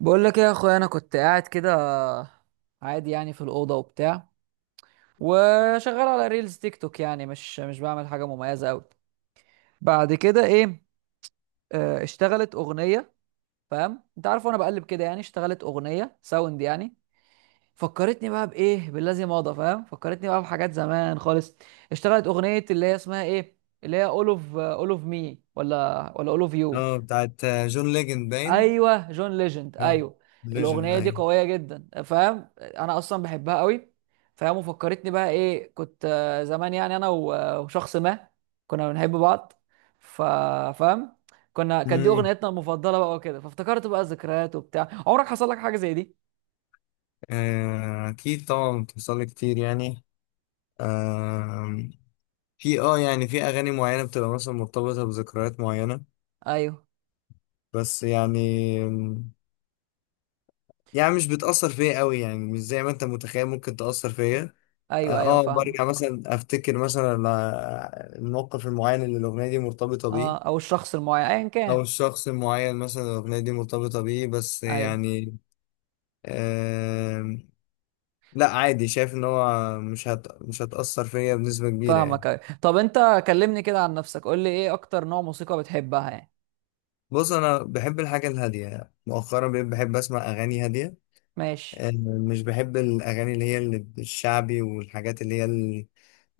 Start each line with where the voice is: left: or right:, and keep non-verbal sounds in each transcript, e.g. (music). right: بقول لك ايه يا اخويا، انا كنت قاعد كده عادي يعني في الاوضه وبتاع، وشغال على ريلز تيك توك، يعني مش بعمل حاجه مميزه قوي. بعد كده ايه؟ اشتغلت اغنيه. فاهم، انت عارف، وانا بقلب كده يعني اشتغلت اغنيه ساوند يعني. فكرتني بقى بايه، بالذي مضى، فاهم، فكرتني بقى بحاجات زمان خالص. اشتغلت اغنيه اللي هي اسمها ايه؟ اللي هي اول اوف مي، ولا اول اوف يو.
left: اه، بتاعت جون ليجند باين.
right: ايوه، جون ليجند،
left: اه،
right: ايوه.
left: ليجند،
right: الاغنيه دي
left: ايوه.
right: قويه جدا، فاهم، انا اصلا بحبها قوي. فاهم، وفكرتني بقى ايه، كنت زمان يعني انا و- وشخص ما، كنا بنحب بعض. ف- فاهم، كانت دي
left: امم.
right: اغنيتنا المفضله بقى وكده، فافتكرت بقى الذكريات وبتاع. عمرك حصل لك حاجه زي دي؟
left: اكيد طبعا بتحصل لي كتير يعني. آه، في اه يعني في اغاني معينه بتبقى مثلا مرتبطه بذكريات معينه.
right: ايوه،
left: بس يعني مش بتاثر فيا قوي، يعني مش زي ما انت متخيل ممكن تاثر فيا.
right: ايوه، ايوه، فاهمه.
left: برجع مثلا افتكر مثلا الموقف المعين اللي الاغنيه دي مرتبطه
right: اه،
left: بيه،
right: او الشخص المعين ايا
left: او
right: كان.
left: الشخص المعين مثلا الاغنيه دي مرتبطه بيه بس.
right: ايوه،
left: يعني لا، عادي، شايف ان هو مش هتأثر فيا بنسبة كبيرة يعني.
right: فاهمك، ايوه. طب انت كلمني كده عن نفسك، قول لي ايه اكتر نوع موسيقى بتحبها يعني؟
left: بص، انا بحب الحاجة الهادية يعني. مؤخرا بقيت بحب اسمع اغاني هادية.
right: ماشي.
left: آه، مش بحب الاغاني اللي هي الشعبي والحاجات اللي هي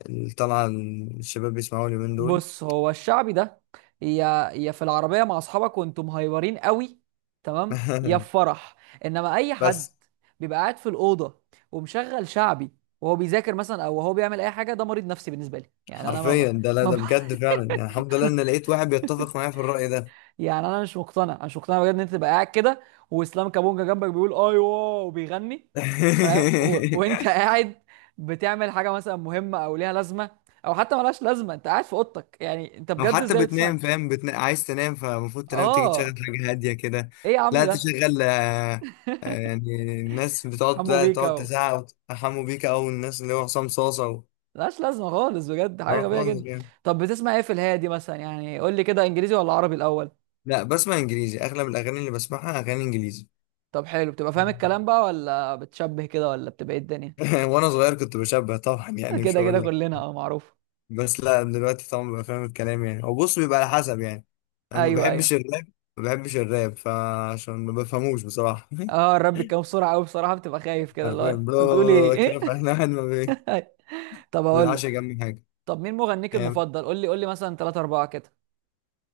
left: اللي طالعة الشباب بيسمعوها اليومين دول.
right: بص، هو الشعبي ده، يا في العربية مع أصحابك وأنتم مهيورين قوي، تمام، يا في
left: (laughs)
right: فرح. إنما أي حد
left: بس
right: بيبقى قاعد في الأوضة ومشغل شعبي وهو بيذاكر مثلا، وهو بيعمل أي حاجة، ده مريض نفسي بالنسبة لي، يعني أنا ما ب...
left: حرفيا ده، لا
right: ما ب...
left: ده بجد فعلا يعني. الحمد لله ان لقيت واحد بيتفق معايا في الرأي ده.
right: (laughs) يعني أنا مش مقتنع بجد إن أنت تبقى قاعد كده، وإسلام كابونجا جنبك بيقول أيوه وبيغني، فاهم، و... وأنت
left: (laughs)
right: قاعد بتعمل حاجة مثلا مهمة أو ليها لازمة، أو حتى ملهاش لازمة، أنت قاعد في أوضتك، يعني أنت
left: لو
right: بجد
left: حتى
right: إزاي بتسمع؟
left: بتنام فاهم، عايز تنام فالمفروض تنام، تيجي تشغل
right: آه.
left: حاجة هادية كده.
right: ايه يا عم
left: لا
right: ده؟
left: تشغل.
right: (laughs)
left: يعني الناس بتقعد،
right: حمو
left: لا،
right: بيكا
left: تقعد
right: و...
left: تزعق وتتحموا بيك، أو الناس اللي هو حسام صاصة و...
right: ملهاش لازمه خالص، بجد
left: اه
right: حاجه غبيه
left: خالص
right: جدا.
left: يعني.
right: طب بتسمع ايه في الهادي مثلا يعني؟ قول لي كده، انجليزي ولا عربي الاول؟
left: لا، بسمع إنجليزي، أغلب الأغاني اللي بسمعها أغاني إنجليزي.
right: طب حلو، بتبقى فاهم الكلام بقى ولا بتشبه كده، ولا بتبقى ايه الدنيا؟
left: (laughs) وأنا صغير كنت بشبه طبعا
right: (laughs)
left: يعني، مش
right: كده كده
left: هقول لك.
right: كلنا، اه، معروف.
left: بس لا، دلوقتي طبعا ببقى فاهم الكلام يعني، هو بص بيبقى على حسب يعني. أنا ما
right: ايوه، ايوه.
left: بحبش الراب، ما بحبش الراب فعشان ما بفهموش بصراحة.
right: اه،
left: (laughs)
right: الرب بيتكلم بسرعه قوي بصراحه، بتبقى خايف كده اللي هو
left: حرفيا
right: انت بتقولي
left: بلا كده
right: ايه.
left: فاحنا قاعد. (laughs)
right: (laughs) طب
left: ما
right: اقول
left: بلعبش
right: لك.
left: جنبي حاجة.
right: طب مين مغنيك
left: آه،
right: المفضل؟ قول لي مثلا ثلاثة أربعة كده.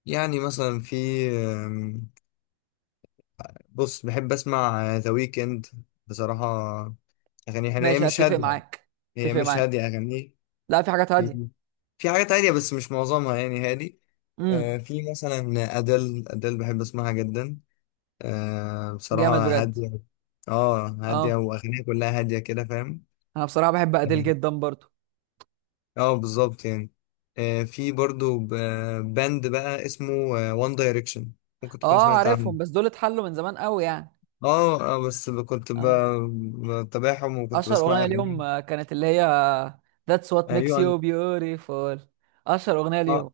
left: يعني مثلا في آم، بص بحب أسمع ذا ويكند، بصراحة. أغانيه حلوة، هي
right: ماشي.
left: مش
right: اتفق
left: هادية.
right: معاك.
left: هي
right: اتفق
left: مش
right: معاك.
left: هادية أغانيه.
right: لا، في حاجات هاديه.
left: في في حاجات هادية بس مش معظمها يعني هادي.
right: امم.
left: في مثلا أدل بحب أسمعها جدا.
right: جامد
left: بصراحة
right: بجد.
left: هادية. اه، هادية،
right: اه،
left: وأغانيها كلها هادية كده فاهم.
right: انا بصراحه بحب اديل
left: اه
right: جدا برضو.
left: بالظبط يعني. في برضو باند بقى اسمه وان دايركشن، ممكن تكون
right: اه،
left: سمعت عنه.
right: عارفهم، بس دول اتحلوا من زمان قوي يعني.
left: بس كنت
right: اه،
left: بتابعهم وكنت
right: اشهر
left: بسمع
right: اغنيه ليهم
left: اغانيهم.
right: كانت اللي هي That's what
left: آه،
right: makes
left: يو ان
right: you beautiful. اشهر اغنيه ليهم.
left: اه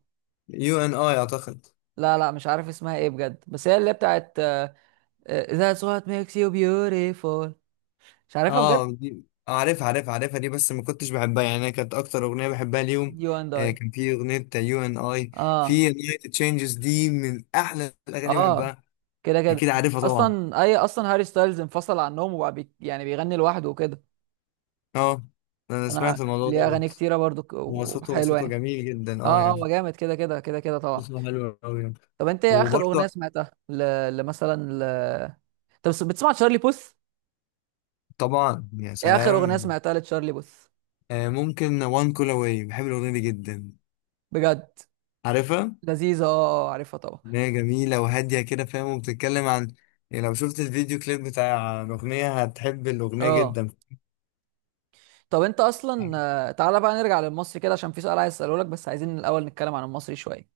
left: يو ان اي اعتقد.
right: لا، لا، مش عارف اسمها ايه بجد، بس هي اللي بتاعت That's what makes you beautiful. مش عارفها بجد.
left: اه، دي عارفها عارفها عارفها دي، بس ما كنتش بحبها يعني. أنا كانت اكتر اغنيه بحبها ليهم
right: You and I.
left: كان في اغنيه يو ان اي.
right: اه،
left: في اغنيه تشينجز دي من احلى الاغاني اللي
right: اه،
left: بحبها.
right: كده كده.
left: اكيد عارفها طبعا.
right: اصلا هاري ستايلز انفصل عنهم وبقى يعني بيغني لوحده وكده.
left: اه، انا
right: انا
left: سمعت الموضوع
right: ليه اغاني
left: دوت.
right: كتيره برضو
left: هو صوته
right: وحلوه
left: صوته
right: يعني.
left: جميل جدا اه
right: اه، اه، هو
left: يعني.
right: جامد، كده كده كده كده، طبعا.
left: صوته حلو قوي يعني.
right: طب انت ايه اخر
left: وبرضه
right: اغنيه سمعتها لمثلا ل... طب بتسمع تشارلي بوث؟
left: طبعا يا
right: ايه اخر اغنيه
left: سلام.
right: سمعتها لتشارلي بوث؟
left: ممكن وان كول اواي، بحب الاغنيه دي جدا.
right: بجد.
left: عارفها؟
right: لذيذه، اه، عارفها طبعا.
left: ان هي جميله وهاديه كده فاهم، وبتتكلم عن، يعني لو شفت الفيديو كليب بتاع الاغنيه هتحب الاغنيه
right: اه.
left: جدا.
right: طب انت اصلا تعالى بقى نرجع للمصري كده، عشان في سؤال عايز اساله لك، بس عايزين الاول نتكلم عن المصري شويه.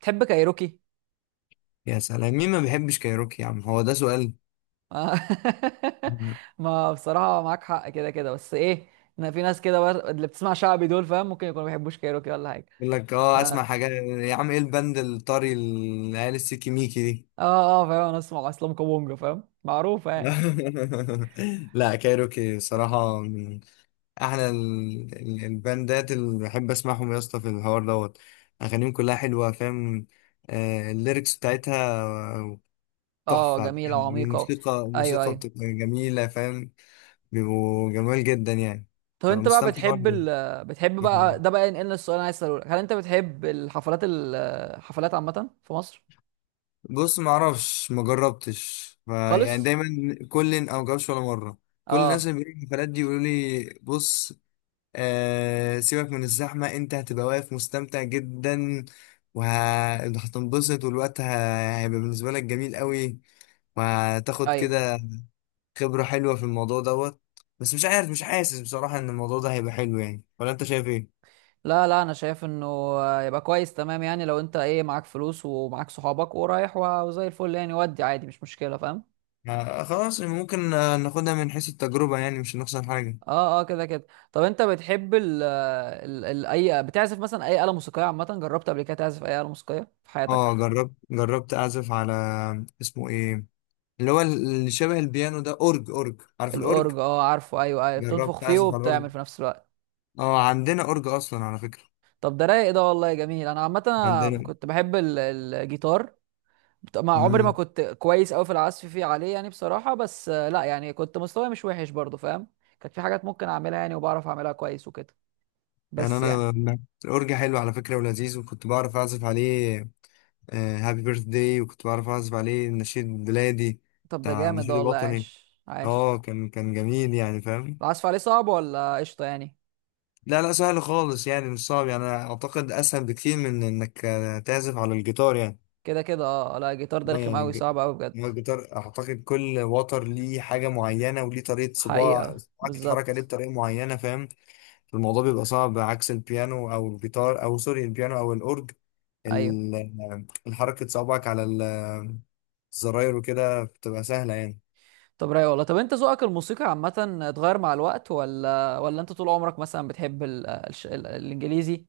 right: بتحب كايروكي؟
left: يا سلام، مين ما بيحبش كايروكي يا عم؟ هو ده سؤال؟
right: آه. (laughs)
left: (laughs)
right: ما بصراحه معاك حق كده كده، بس ايه، إن في ناس كده اللي بتسمع شعبي دول، فاهم، ممكن يكونوا ما بيحبوش كايروكي ولا حاجه.
left: يقول لك اه
right: اه،
left: اسمع حاجه يا عم، ايه البند الطري العيال السيكي ميكي دي؟
right: اه، فاهم، انا اسمع اسلام كابونجا، فاهم، معروفه يعني.
left: (laughs) لا، كايروكي صراحه احلى الباندات اللي بحب اسمعهم يا اسطى في الحوار دوت. اغانيهم كلها حلوه فاهم. الليركس بتاعتها
right: اه،
left: تحفه بجد.
right: جميلة وعميقة.
left: الموسيقى
right: ايوه،
left: الموسيقى
right: ايوه.
left: بتبقى جميله فاهم. بيبقوا جمال جدا يعني.
right: طب
left: ببقى
right: انت بقى
left: مستمتع
right: بتحب
left: وانا
right: ال بتحب بقى،
left: بسمعهم.
right: ده بقى ينقلنا السؤال اللي انا عايز اساله لك، هل انت بتحب الحفلات عامة في مصر؟
left: بص، ما اعرفش، ما جربتش، فيعني
right: خالص.
left: دايما كل او جربش ولا مره. كل الناس
right: اه،
left: اللي بيروحوا الحفلات دي يقولوا لي بص، آه سيبك من الزحمة، انت هتبقى واقف مستمتع جدا، وهتنبسط، والوقت هيبقى بالنسبة لك جميل قوي، وهتاخد
right: ايوه.
left: كده خبرة حلوة في الموضوع دوت. بس مش عارف، مش حاسس بصراحة ان الموضوع ده هيبقى حلو يعني، ولا انت شايف ايه؟
right: لا، لا، انا شايف انه يبقى كويس تمام يعني، لو انت ايه، معاك فلوس ومعاك صحابك ورايح و- وزي الفل يعني، ودي عادي مش مشكلة، فاهم.
left: آه خلاص، ممكن ناخدها من حيث التجربة يعني، مش هنخسر حاجة.
right: اه، اه، كده كده. طب انت بتحب ال ال ال اي بتعزف مثلا اي آلة موسيقية عامة، جربت قبل كده تعزف اي آلة موسيقية في
left: اه
right: حياتك؟
left: جربت اعزف على، اسمه ايه، اللي هو اللي شبه البيانو ده، اورج، اورج، عارف الاورج؟
right: الأورج، اه، عارفه، ايوه، ايوه، بتنفخ
left: جربت
right: فيه
left: اعزف على الاورج.
right: وبتعمل في نفس الوقت.
left: اه عندنا اورج اصلا على فكرة.
right: طب ده رايق ده والله جميل. انا عامه أنا
left: عندنا.
right: كنت بحب ال- الجيتار. ما عمري ما
left: امم.
right: كنت كويس قوي في العزف عليه يعني بصراحه، بس لا يعني كنت مستواي مش وحش برضه، فاهم. كانت في حاجات ممكن اعملها يعني، وبعرف اعملها كويس وكده،
left: يعني
right: بس يعني.
left: انا أنا- الاورج حلو على فكره ولذيذ، وكنت بعرف اعزف عليه هابي بيرث داي، وكنت بعرف اعزف عليه النشيد البلادي،
right: طب ده
left: بتاع
right: جامد ده
left: النشيد
right: والله،
left: الوطني.
right: عاش عاش.
left: اه، كان كان جميل يعني فاهم.
right: العزف عليه صعب ولا قشطه يعني؟
left: لا لا، سهل خالص يعني مش صعب، يعني انا اعتقد اسهل بكتير من انك تعزف على الجيتار يعني.
right: كده كده، اه لا، الجيتار ده
left: اه
right: رخم
left: يعني
right: قوي، صعب قوي بجد.
left: هو الجيتار اعتقد كل وتر ليه حاجه معينه، وليه طريقه صباع
right: حقيقه،
left: صباعك تتحرك عليه
right: بالظبط.
left: بطريقه معينه فاهم. الموضوع بيبقى صعب عكس البيانو او الجيتار او سوري البيانو او الاورج.
right: ايوه.
left: الحركة صوابعك على الزراير وكده بتبقى سهلة يعني.
right: طب رايق والله. طب انت ذوقك الموسيقى عامة اتغير مع الوقت، ولا انت طول عمرك مثلا بتحب الانجليزي،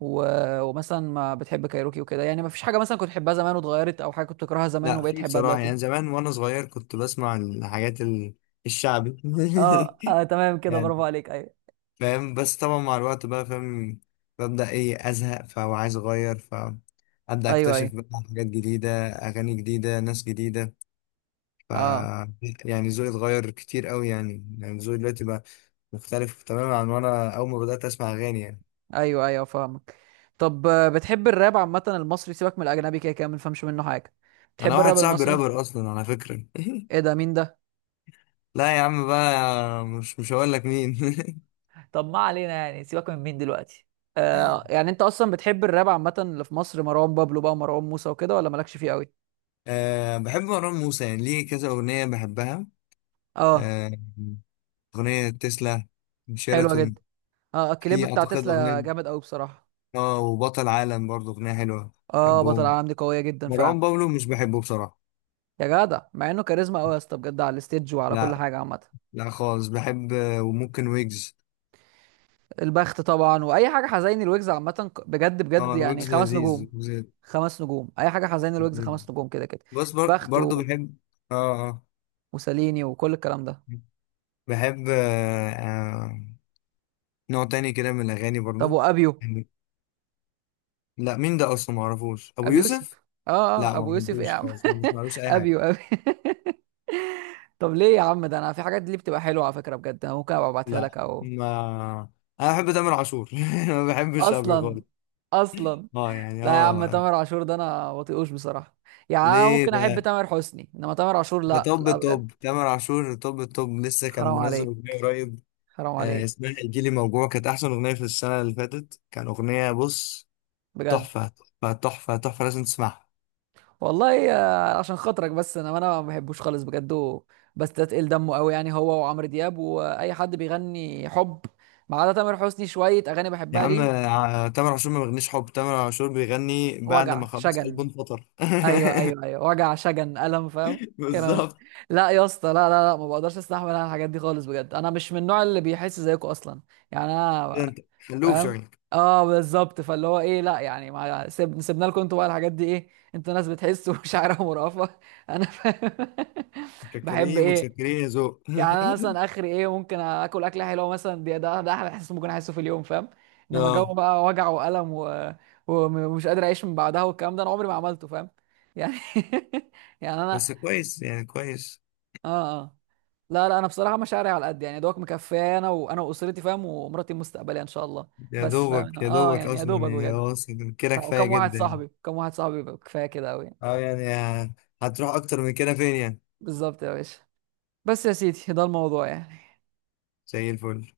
right: و... ومثلا ما بتحب كايروكي وكده يعني، ما فيش حاجة مثلا كنت تحبها زمان واتغيرت، او حاجة كنت تكرهها زمان
left: لا،
right: وبقيت
left: في
right: تحبها
left: بصراحة،
right: دلوقتي؟
left: يعني زمان وأنا صغير كنت بسمع الحاجات الشعبي.
right: اه، آه،
left: (laughs)
right: تمام كده،
left: يعني
right: برافو عليك، ايوه.
left: فاهم، بس طبعا مع الوقت بقى فاهم ببدأ إيه أزهق فهو عايز أغير، فأبدأ
right: ايوه، ايوه،
left: أكتشف بقى حاجات جديدة، أغاني جديدة، ناس جديدة. ف
right: اه،
left: يعني ذوقي اتغير كتير أوي يعني، يعني ذوقي دلوقتي بقى مختلف تماما عن وأنا أول ما بدأت أسمع أغاني يعني.
right: ايوه، ايوه، فاهمك. طب بتحب الراب عامة المصري؟ سيبك من الاجنبي، كده كده ما بنفهمش منه حاجة.
left: أنا
right: بتحب
left: واحد
right: الراب
left: صاحبي
right: المصري؟
left: رابر أصلا على فكرة.
right: ايه ده؟ مين ده؟
left: لا يا عم بقى، مش هقول لك مين. (laughs)
right: طب ما علينا يعني، سيبك من مين دلوقتي. يعني انت اصلا بتحب الراب عامه، اللي في مصر مروان بابلو بقى ومروان موسى وكده، ولا مالكش فيه قوي؟
left: أه بحب مروان موسى، يعني ليه كذا أغنية بحبها.
right: اه،
left: أه، أغنية تسلا،
right: حلوه
left: شيراتون،
right: جدا. اه، الكليب
left: في
right: بتاع
left: أعتقد
right: تسلا
left: أغنية،
right: جامد قوي بصراحه.
left: اه، وبطل عالم برضه أغنية حلوة.
right: اه، بطل
left: بحبهم.
right: العالم دي قويه جدا فعلا.
left: مروان بابلو مش بحبه بصراحة.
right: يا جدع، مع انه كاريزما قوي يا اسطى، بجد، على الستيج وعلى كل
left: لا،
right: حاجه عامه.
left: لا خالص، بحب وممكن ويجز.
right: البخت طبعا، واي حاجه حزيني الويجز عامه بجد بجد
left: اه
right: يعني،
left: ويجز
right: خمس
left: لذيذ،
right: نجوم.
left: ويجز
right: خمس نجوم، اي حاجه حزيني الويجز
left: لذيذ.
right: خمس نجوم كده كده.
left: بس
right: البخت
left: برضه
right: و...
left: بحب. اه اه
right: وساليني وكل الكلام ده.
left: بحب نوع تاني كده من الأغاني
right: طب
left: برضه.
right: وابيو،
left: لا مين ده اصلا، ما اعرفوش ابو
right: ابو
left: يوسف.
right: يوسف. اه،
left: لا
right: اه،
left: ما
right: ابو يوسف ايه يا
left: بحبوش
right: عم؟ (laughs)
left: خالص، ما بسمعلوش اي حاجه.
right: ابيو ابي. (laughs) طب ليه يا عم ده؟ انا في حاجات دي بتبقى حلوه على فكره بجد، انا ممكن ابقى ابعتها
left: لا
right: لك او...
left: ما، انا بحب تامر عاشور. (laughs) ما بحبش ابي
right: اصلا،
left: خالص.
right: اصلا.
left: اه يعني
right: لا يا عم،
left: اه.
right: تامر عاشور ده انا بطيقوش بصراحه. يعني أنا
left: ليه
right: ممكن احب
left: ده؟
right: تامر حسني، انما تامر عاشور
left: ده
right: لا،
left: توب
right: لا، بجد.
left: توب تامر عاشور، توب توب، لسه كان
right: حرام
left: منزل
right: عليك،
left: اغنيه قريب.
right: حرام عليك،
left: اسمها الجيلي موجوع، كانت احسن اغنيه في السنه اللي فاتت، كان اغنيه بص،
right: بجد.
left: تحفه تحفه تحفه تحفه، لازم تسمعها.
right: والله عشان خاطرك، بس انا ما بحبوش خالص بجد بستثقل دمه قوي يعني، هو وعمرو دياب واي حد بيغني حب، ما عدا تامر حسني شويه اغاني
left: يا
right: بحبها
left: عم
right: ليه.
left: تامر عاشور ما بيغنيش حب، تامر عاشور بيغني بعد ما
right: وجع
left: خلاص قلبه
right: شجن.
left: انفطر.
right: ايوه، ايوه، ايوه، وجع شجن الم، فاهم.
left: (laughs)
right: كلام.
left: بالظبط.
right: لا يا اسطى، لا، لا، لا، ما بقدرش استحمل انا الحاجات دي خالص بجد، انا مش من النوع اللي بيحس زيكم اصلا. يعني انا،
left: انت خلوه في
right: فاهم.
left: عينك.
right: اه، بالظبط، فاللي هو ايه، لا يعني ما سيب... سيبنا لكم انتوا بقى الحاجات دي ايه. انتوا ناس بتحس ومشاعرها (laughs) مرهفه. انا فاهم. (laughs) بحب
left: متشكرين
right: ايه؟
left: متشكرين يا ذوق.
right: يعني انا مثلا اخري ايه، ممكن اكل اكله حلوه مثلا، دي ده احلى احساس ممكن احسه في اليوم، فاهم.
left: (laughs)
right: انما جو
left: اه
right: بقى وجع والم و... ومش قادر اعيش من بعدها، والكلام ده انا عمري ما عملته، فاهم. يعني، (laughs) يعني انا.
left: بس كويس يعني كويس.
right: اه، اه. لا، لا، انا بصراحه مشاعري على قد يعني، يا دوبك مكفيه انا واسرتي، فاهم، ومراتي المستقبليه ان شاء الله.
left: يا
right: بس فاهم،
left: دوبك يا
right: اه
left: دوبك
right: يعني يا
left: اصلا،
right: دوبك
left: يعني
right: بجد.
left: هو اصلا كده كفايه جدا يعني.
right: وكم
left: اه يعني هتروح اكتر من كده فين يعني؟ زي الفل.